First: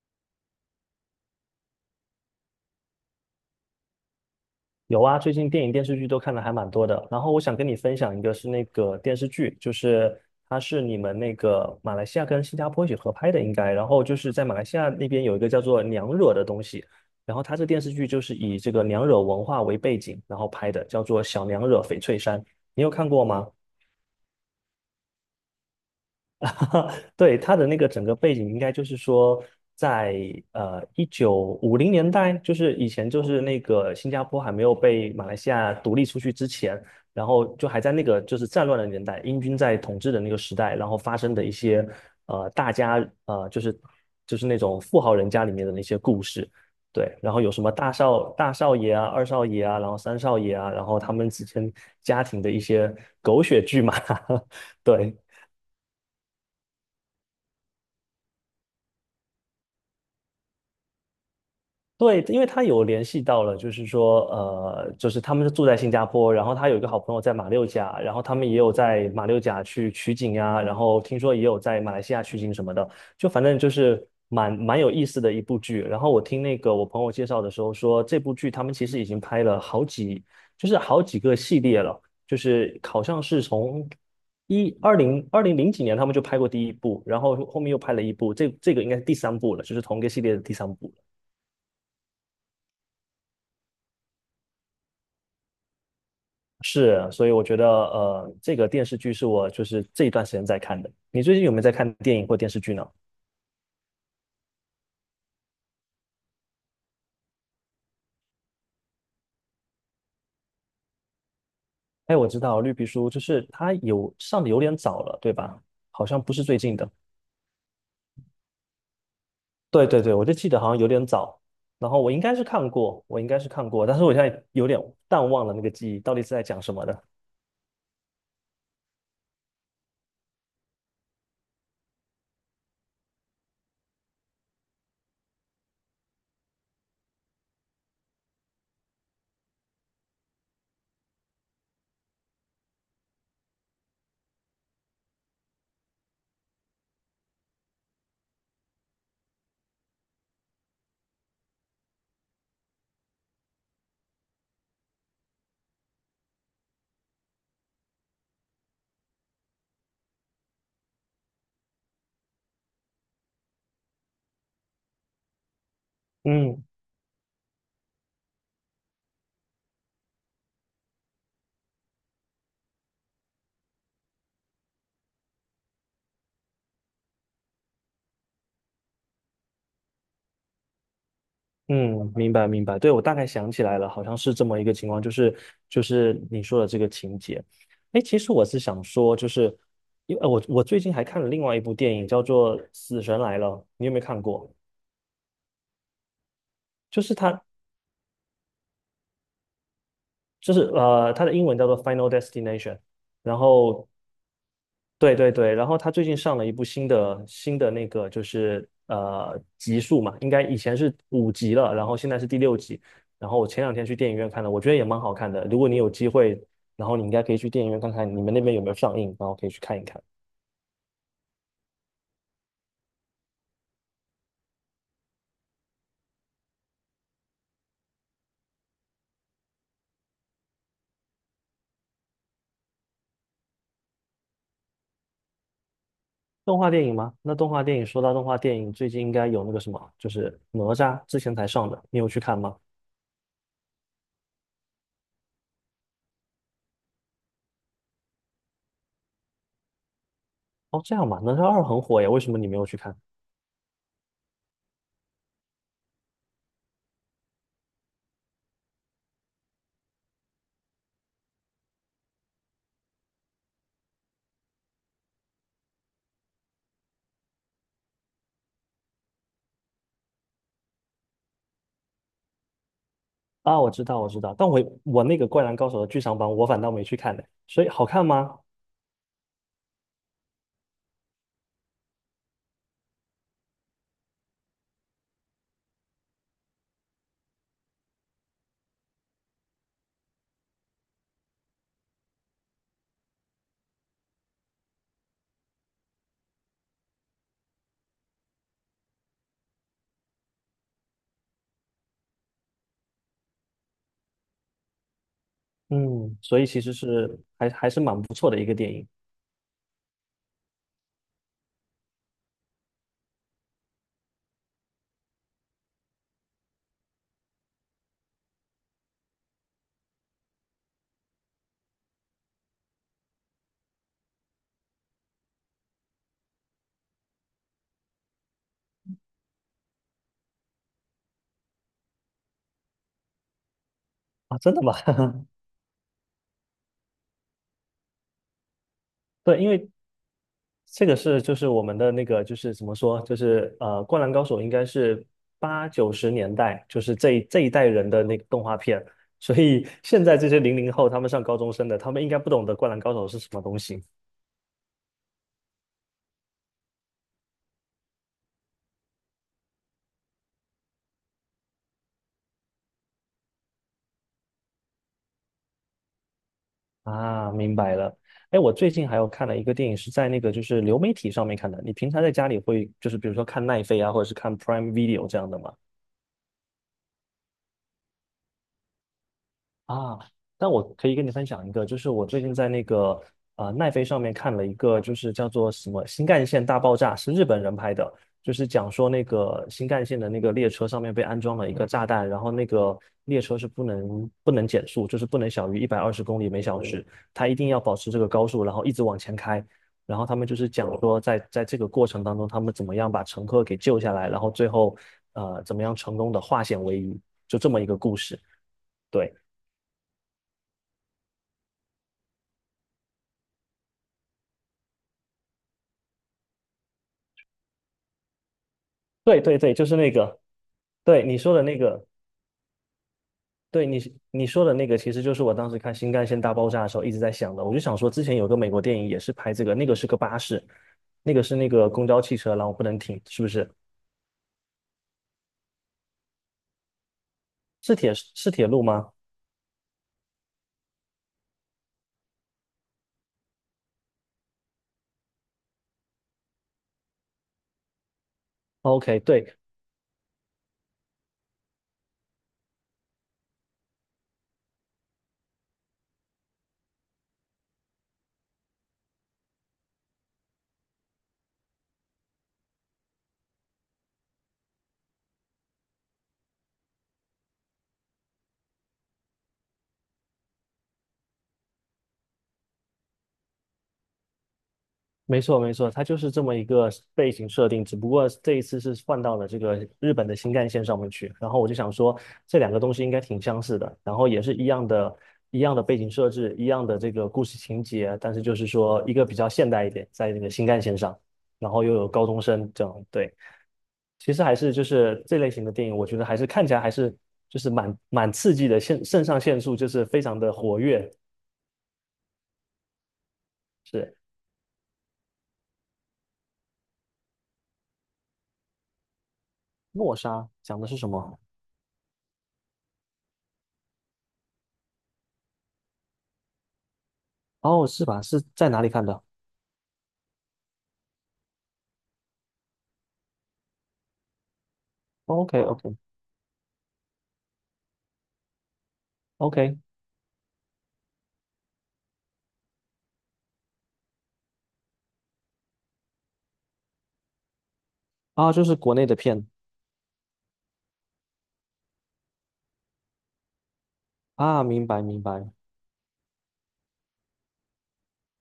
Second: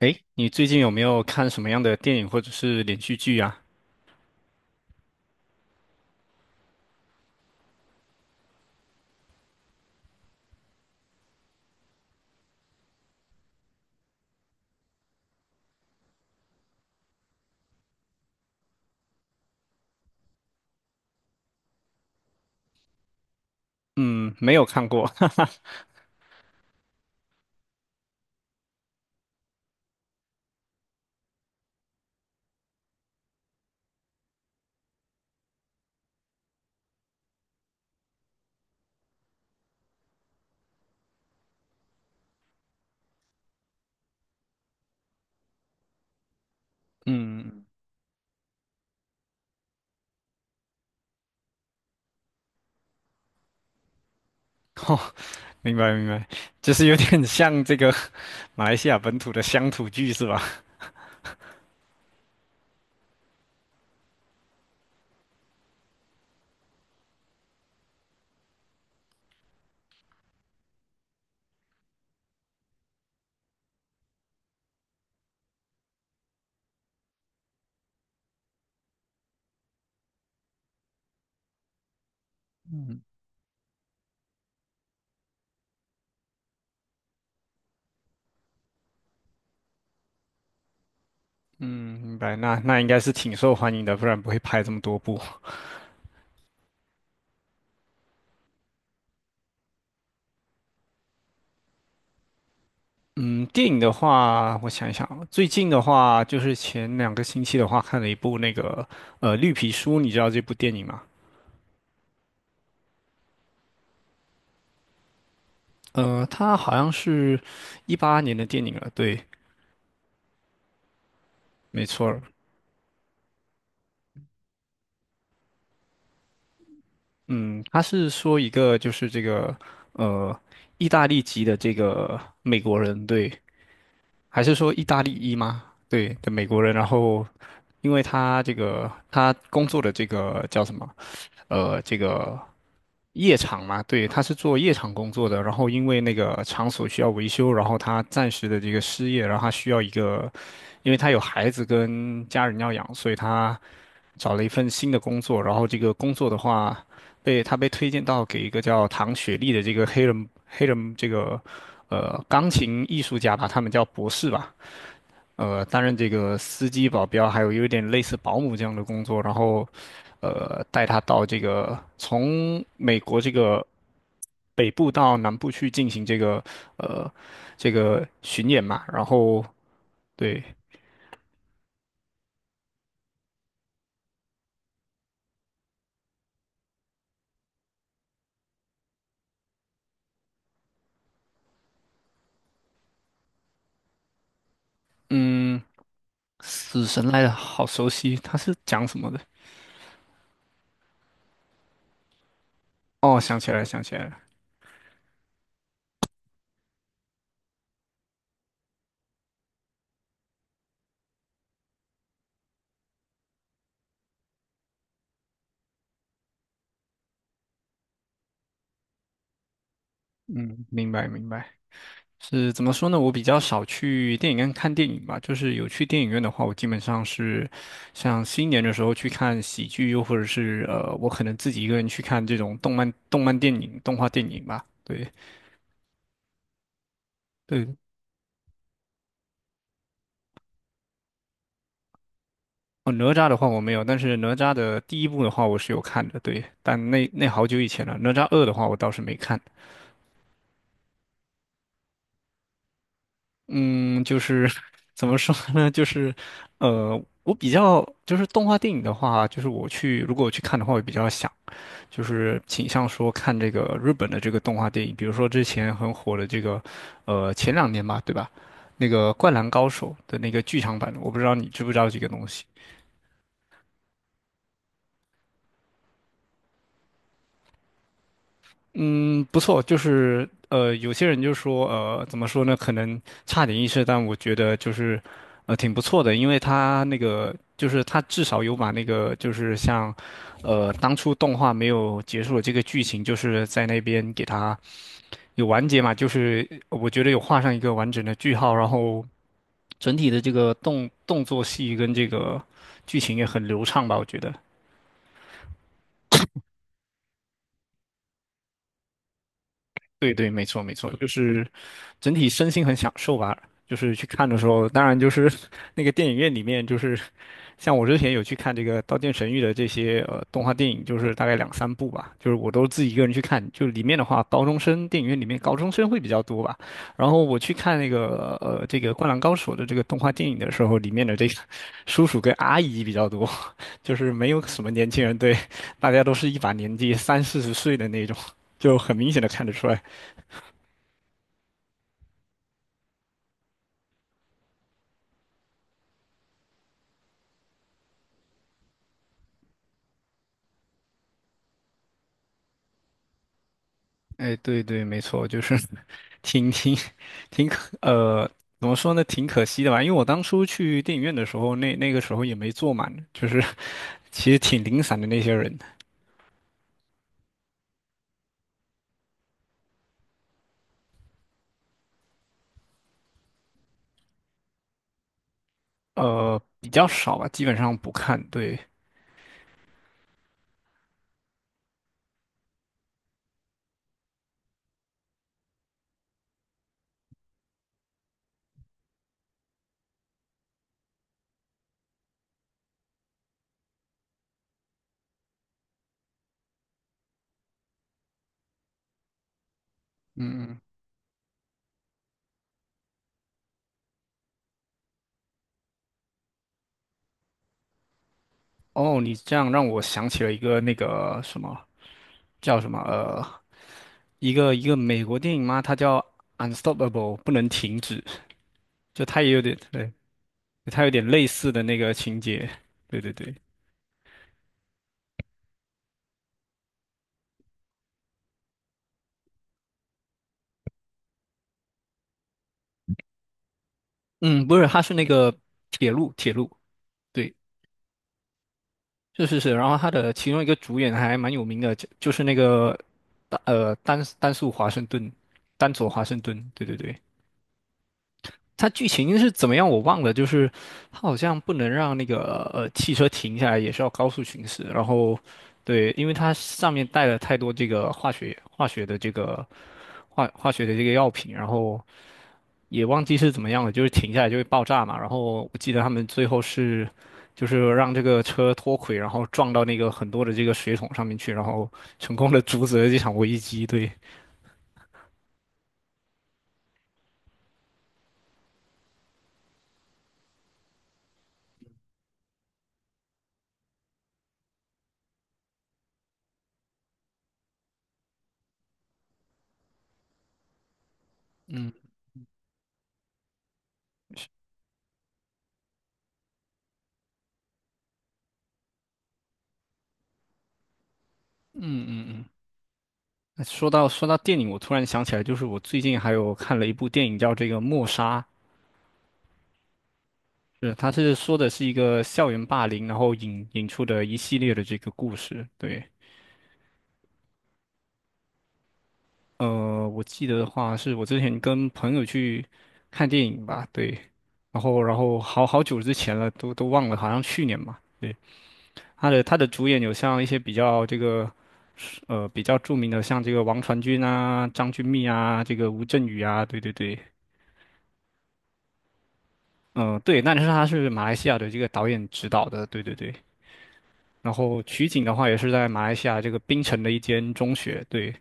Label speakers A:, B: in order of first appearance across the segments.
A: 诶，你最近有没有看什么样的电影或者是连续剧啊？
B: 有啊，最近电影电视剧都看的还蛮多的。然后我想跟你分享一个是那个电视剧，就是它是你们那个马来西亚跟新加坡一起合拍的，应该。然后就是在马来西亚那边有一个叫做娘惹的东西，然后它这电视剧就是以这个娘惹文化为背景，然后拍的，叫做《小娘惹翡翠山》，你有看过吗？
A: 嗯，没有看过，哈哈，
B: 对，他的那个整个背景应该就是说在，1950年代，就是以前就是那个新加坡还没有被马来西亚独立出去之前，然后就还在那个就是战乱的年代，英军在统治的那个时代，然后发生的一些大家就是那种富豪人家里面的那些故事。对，然后有什
A: 嗯，
B: 么大少爷啊、二少爷啊，然后三少爷啊，然后他们之间家庭的一些狗血剧嘛。
A: 哦，
B: 对。
A: 明白明白，就是有点像这个马来西亚本土的乡土剧是吧？
B: 对，因为他有联系到了，就是说，就是他们是住在新加坡，然后他有一个好朋友在马六甲，然后他们也有在马六甲去取景呀，然后听说也有在马来西亚取景什么的，就反正就是蛮有意思的一部剧。然后我听那个我朋友介绍的时候说，这部剧他们其实已经拍了好几，就是好几个系列了，就是好像是从2020几年他们就拍过第一部，然后后面又拍了一部，这个应该是第三部了，就是同一个系列的第三部。
A: 嗯，明白，那应该是挺受欢迎的，不然不会拍这么多部。
B: 是，所以我觉得这个电视剧是我就是这一段时间在看的。你最近有没有在看电影或电视剧呢？
A: 嗯，电影的话，我想一想啊最近的话就是前两个星期的话，看了一部那个《绿皮书》，你知道这部电影吗？
B: 哎，我知道《绿皮书》就是它有上的有点早了，对吧？好像不是
A: 它
B: 最近
A: 好
B: 的。
A: 像是一八年的电影了，对，
B: 对对对，我就记得好像有点早。
A: 没
B: 然后
A: 错。
B: 我应该是看过，但是我现在有点淡忘了那个记忆，到底是在讲什么的。
A: 嗯，他是说一个就是这个呃，意大利籍的这个美国人，对，还是说意大利裔吗？对的美国人，然后因为他这个他工作的这个叫什么？这个夜场嘛，对，他是做夜场工作的，然后因为那个场所需要维修，然后他暂时的这个失业，然后他需要一个，因为他有孩子跟家人要养，所以他找了一份新的工作，然后这个工作的话，被他被推荐到给一个叫唐雪莉的这个黑人这个钢琴艺术家吧，他们叫博士吧。担任这个
B: 嗯
A: 司机、保镖，还有有点类似保姆这样的工作，然后，带他到这个从美国这个北部到南部去进行这个呃这个巡演嘛，然后对，
B: 嗯，明白明白，对，我大概想起来了，好像是这么一个情况，就是你说的这个情节。哎，其实我是想说，就是因为我最近还看了另外一部电影，叫做《死神来了》，你有没有看过？
A: 嗯，死
B: 就
A: 神
B: 是
A: 来了，
B: 它
A: 好熟悉，他是讲什么的？
B: 就是它的英文叫做《Final Destination》,
A: 哦，
B: 然
A: 想起来了，想
B: 后
A: 起来了，
B: 对对对，然后他最近上了一部新的那个就是集数嘛，应该以前是5集了，然后现在是第六集，然后我前两天去电影院看了，我觉得也蛮好看的。如果你有机会，然后你应该可以去电影院看看你们那边有没有上映，然后可以去看一看。
A: 嗯，明白明白。是怎么说呢？我比较少去电影院看电影吧，就是有去电影院的话，我基本上是像新年的时候去看喜剧，又或者是我可能自己一个人去看这种动漫、动漫电影、动画电影吧。对
B: 动画电影吗？那动画
A: 对，
B: 电影说到动画电影，最近应该有那个什么，就是哪吒之前才上的，你有去看吗？
A: 哦，哪吒的话我没有，但是哪吒的第一部的话我是有看的，对，但那好久以前了。哪吒二的话我倒是没看。
B: 哦，这样吧，哪吒二很火呀，为什么你没有去看？
A: 嗯，就是 怎么说呢？就是，我比较就是动画电影的话，就是我去如果我去看的话，我比较想。就是倾向说看这个日本的这个动画电影，比如说之前很火的这个，前两年吧，对吧？那个《灌篮高手》的那个剧场版，我不知道你知不知道这个东西。
B: 啊，我知道，我知道，但我那个《灌篮高手》的剧场版，我反倒没去看呢，所以好看吗？
A: 嗯，不错，就是有些人就说，怎么说呢？可能差点意思，但我觉得就是，挺不错的，因为他那个就是他至少有把那个就是像，当初动画没有结束的这个剧情，就是在那边给他有完结嘛，就是我觉得有画上一个完整的句号，然后整体的这个动作戏跟这个剧情也很流畅吧，我觉得。
B: 嗯，所以其实是还是蛮不错的一个电影。
A: 对对，没错没错，就是整体身心很享受吧。就是去看的时候，当然就是 那个电影院里面就是像我之前有去看这个《刀剑神域》的这些动画电影，就是大概两三部吧，就是我都自己一个人去看。就里面的话，高中生电影院里面高中生会比较多吧。然后我去看那个这个《灌篮高手》的这个动画电影的时候，里面的这个叔叔跟阿姨比较多，就是没
B: 啊，
A: 有
B: 真的
A: 什么
B: 吗？
A: 年轻人，对，大家都是一把年纪三四十岁的那种，就很明显的
B: 对，
A: 看
B: 因
A: 得出
B: 为
A: 来。
B: 这个是就是我们的那个就是怎么说，就是《灌篮高手》应该是八九十年代，就是这一代人的那个动画片，所以现在这些00后他们上高中生的，他们应该不懂得《灌篮高手》是什么东西。
A: 哎，对对，没错，就是 挺挺挺可呃，怎么说呢，挺可惜的吧。因为我当初去电影院的时候，那个时候也没坐满，就是其实挺零散的那些人，
B: 啊，明白了。哎，我最近还有看了一个电影，是在那个就是流媒体上面看的。你平常在家里会就是比如说看奈飞啊，或者是看 Prime Video 这样的吗？
A: 比较少吧，基本上不看。对，
B: 啊，但我可以跟你分享一个，就是我最近在那个奈飞上面看了一个，就是叫做什么《新干线大爆炸》，是日本人拍的，就是讲说那个新干线的那个列车上面被安装了一个炸弹，然后那个列车是不能减速，就是不能小于120公里每小时，它一定要保持这个高速，然后一直往前开。然后他们就是讲说在，在这个过程当中，他们怎么样把乘客给救下来，然后最后怎么样成功的化险为夷，就这么一个故事。
A: 哦，
B: 对。
A: 你这样让我想起了一个那个什么叫什么一个美国电影嘛，它叫《Unstoppable》，不能停止，就
B: 对
A: 它也
B: 对
A: 有
B: 对，
A: 点
B: 就是那
A: 对，
B: 个，
A: 它有点
B: 对你
A: 类
B: 说的
A: 似
B: 那
A: 的那
B: 个，
A: 个情节。对对对。
B: 对你说的那个，其实就是我当时看《新干线大爆炸》的时候一直在想的。我就想说，之前有个美国电影也是拍这个，那个是个巴士，那个是那个公交汽车，然后不能停，是不是？
A: 嗯，不是，他是那个铁路，铁路，对，
B: 是铁路吗
A: 是是是。然后他的其中一个主演还蛮有名的，就是那个，丹素华盛顿，丹佐华盛顿，对对对。他剧
B: ？OK，
A: 情是
B: 对，
A: 怎么样我忘了，就是他好像不能让那个汽车停下来，也是要高速行驶。然后，对，因为它上面带了太多这个化学的这个化学的这个药品，然后也忘记是怎么样了，就是停下来就会爆炸嘛。然后我记得他们最后是，就是让这个车脱轨，然后撞到那个很多的这个水桶上面去，然后成功的阻止了这场危机。对，
B: 没错，没错，它就是这么一个背景设定，只不过这一次是换到了这个日本的新干线上面去。然后我就想说，这两个东西应该挺相似的，然后也是一样的，一样的背景设置，一样的这个故事情节，但是就是说一个比较现代一点，在那个新干线上，然后又有
A: 嗯
B: 高中生这样。对，其实还是就是这类型的电影，我觉得看起来就是蛮刺激的，肾上腺素就是非常的活跃。
A: 嗯嗯嗯。那说到
B: 是
A: 说到电影，我突然想起来，就是我最近还有看了一部电影叫这个《默杀》，
B: 《诺莎》讲的
A: 是
B: 是什
A: 它是
B: 么？
A: 说的是一个校园霸凌，然后引出的一系列的这个故事。对，
B: 哦，是吧？是在哪里看的？
A: 我记得的话，是我之前跟朋友去看电影吧，对，然后
B: OK
A: 好好
B: OK
A: 久之前了，都忘了，好像去年嘛，对，他的
B: OK
A: 主演有像一些比较这个，比较著名的，像这个王传君啊、张钧甯啊、这个吴镇宇啊，对对对，
B: 啊，就是国内的片。
A: 嗯、对，那你说他是马来西亚的这个导演指导的，对对对，然
B: 啊，
A: 后
B: 明白
A: 取
B: 明
A: 景的话
B: 白，
A: 也是在马来西亚这个槟城的一间中学，对，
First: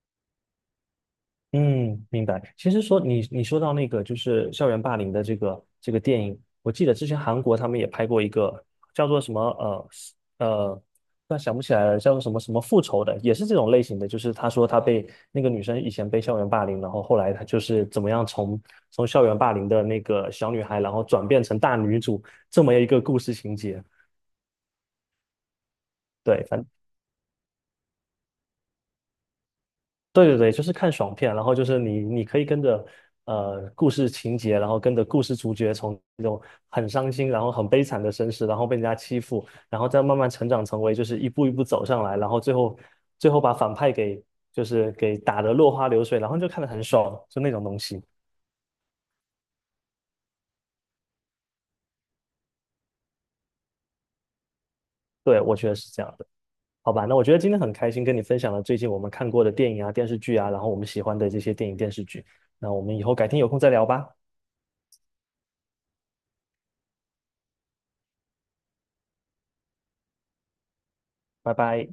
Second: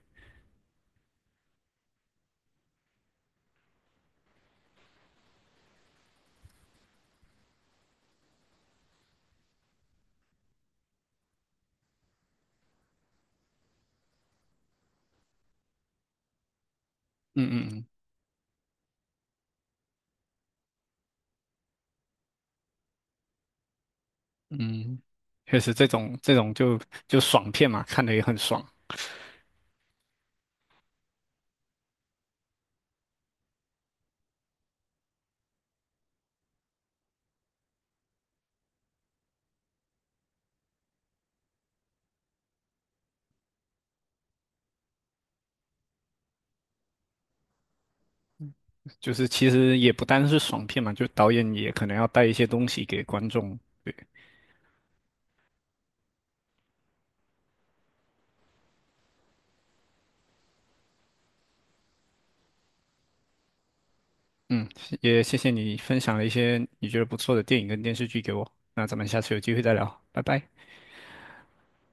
B: 嗯，明白。其实说你你说到那个就是校园霸凌的这个电影，我记得之前韩国他们也拍过一个叫做什么是呃，突然想不起来了，叫做什么什么复仇的，也是这种类型的，就是他说他被那个女生以前被校园霸凌，然后后来他
A: 嗯
B: 就
A: 嗯
B: 是
A: 嗯
B: 怎么样从校园霸凌的那个小女孩，然后转变成大女主这么一个故事情节。
A: 嗯，确实这种这
B: 对，
A: 种
B: 反。
A: 就爽片嘛，看的也很爽。
B: 对对对，就是看爽片，然后就是你可以跟着故事情节，然后跟着故事主角从那种很伤心，然后很悲惨的身世，然后被人家欺负，然后再慢慢成长成为就是一步一步走上来，然后最后把反派给就是给打得落花流水，然后就看得很爽，就那种东西。
A: 就是其实也不单是爽片嘛，就导演也可能要带一些东西给观众。对，
B: 对，我觉得是这样的。好吧，那我觉得今天很开心跟你分享了最近我们看过的电影啊、电视剧啊，然后我们喜欢的这些电影电视剧。那我们以后改天有空再聊吧，
A: 嗯，也谢谢你分享了一些你觉得不错的电影跟电视剧给我。那咱们下次有机会再聊，拜拜。
B: 拜拜。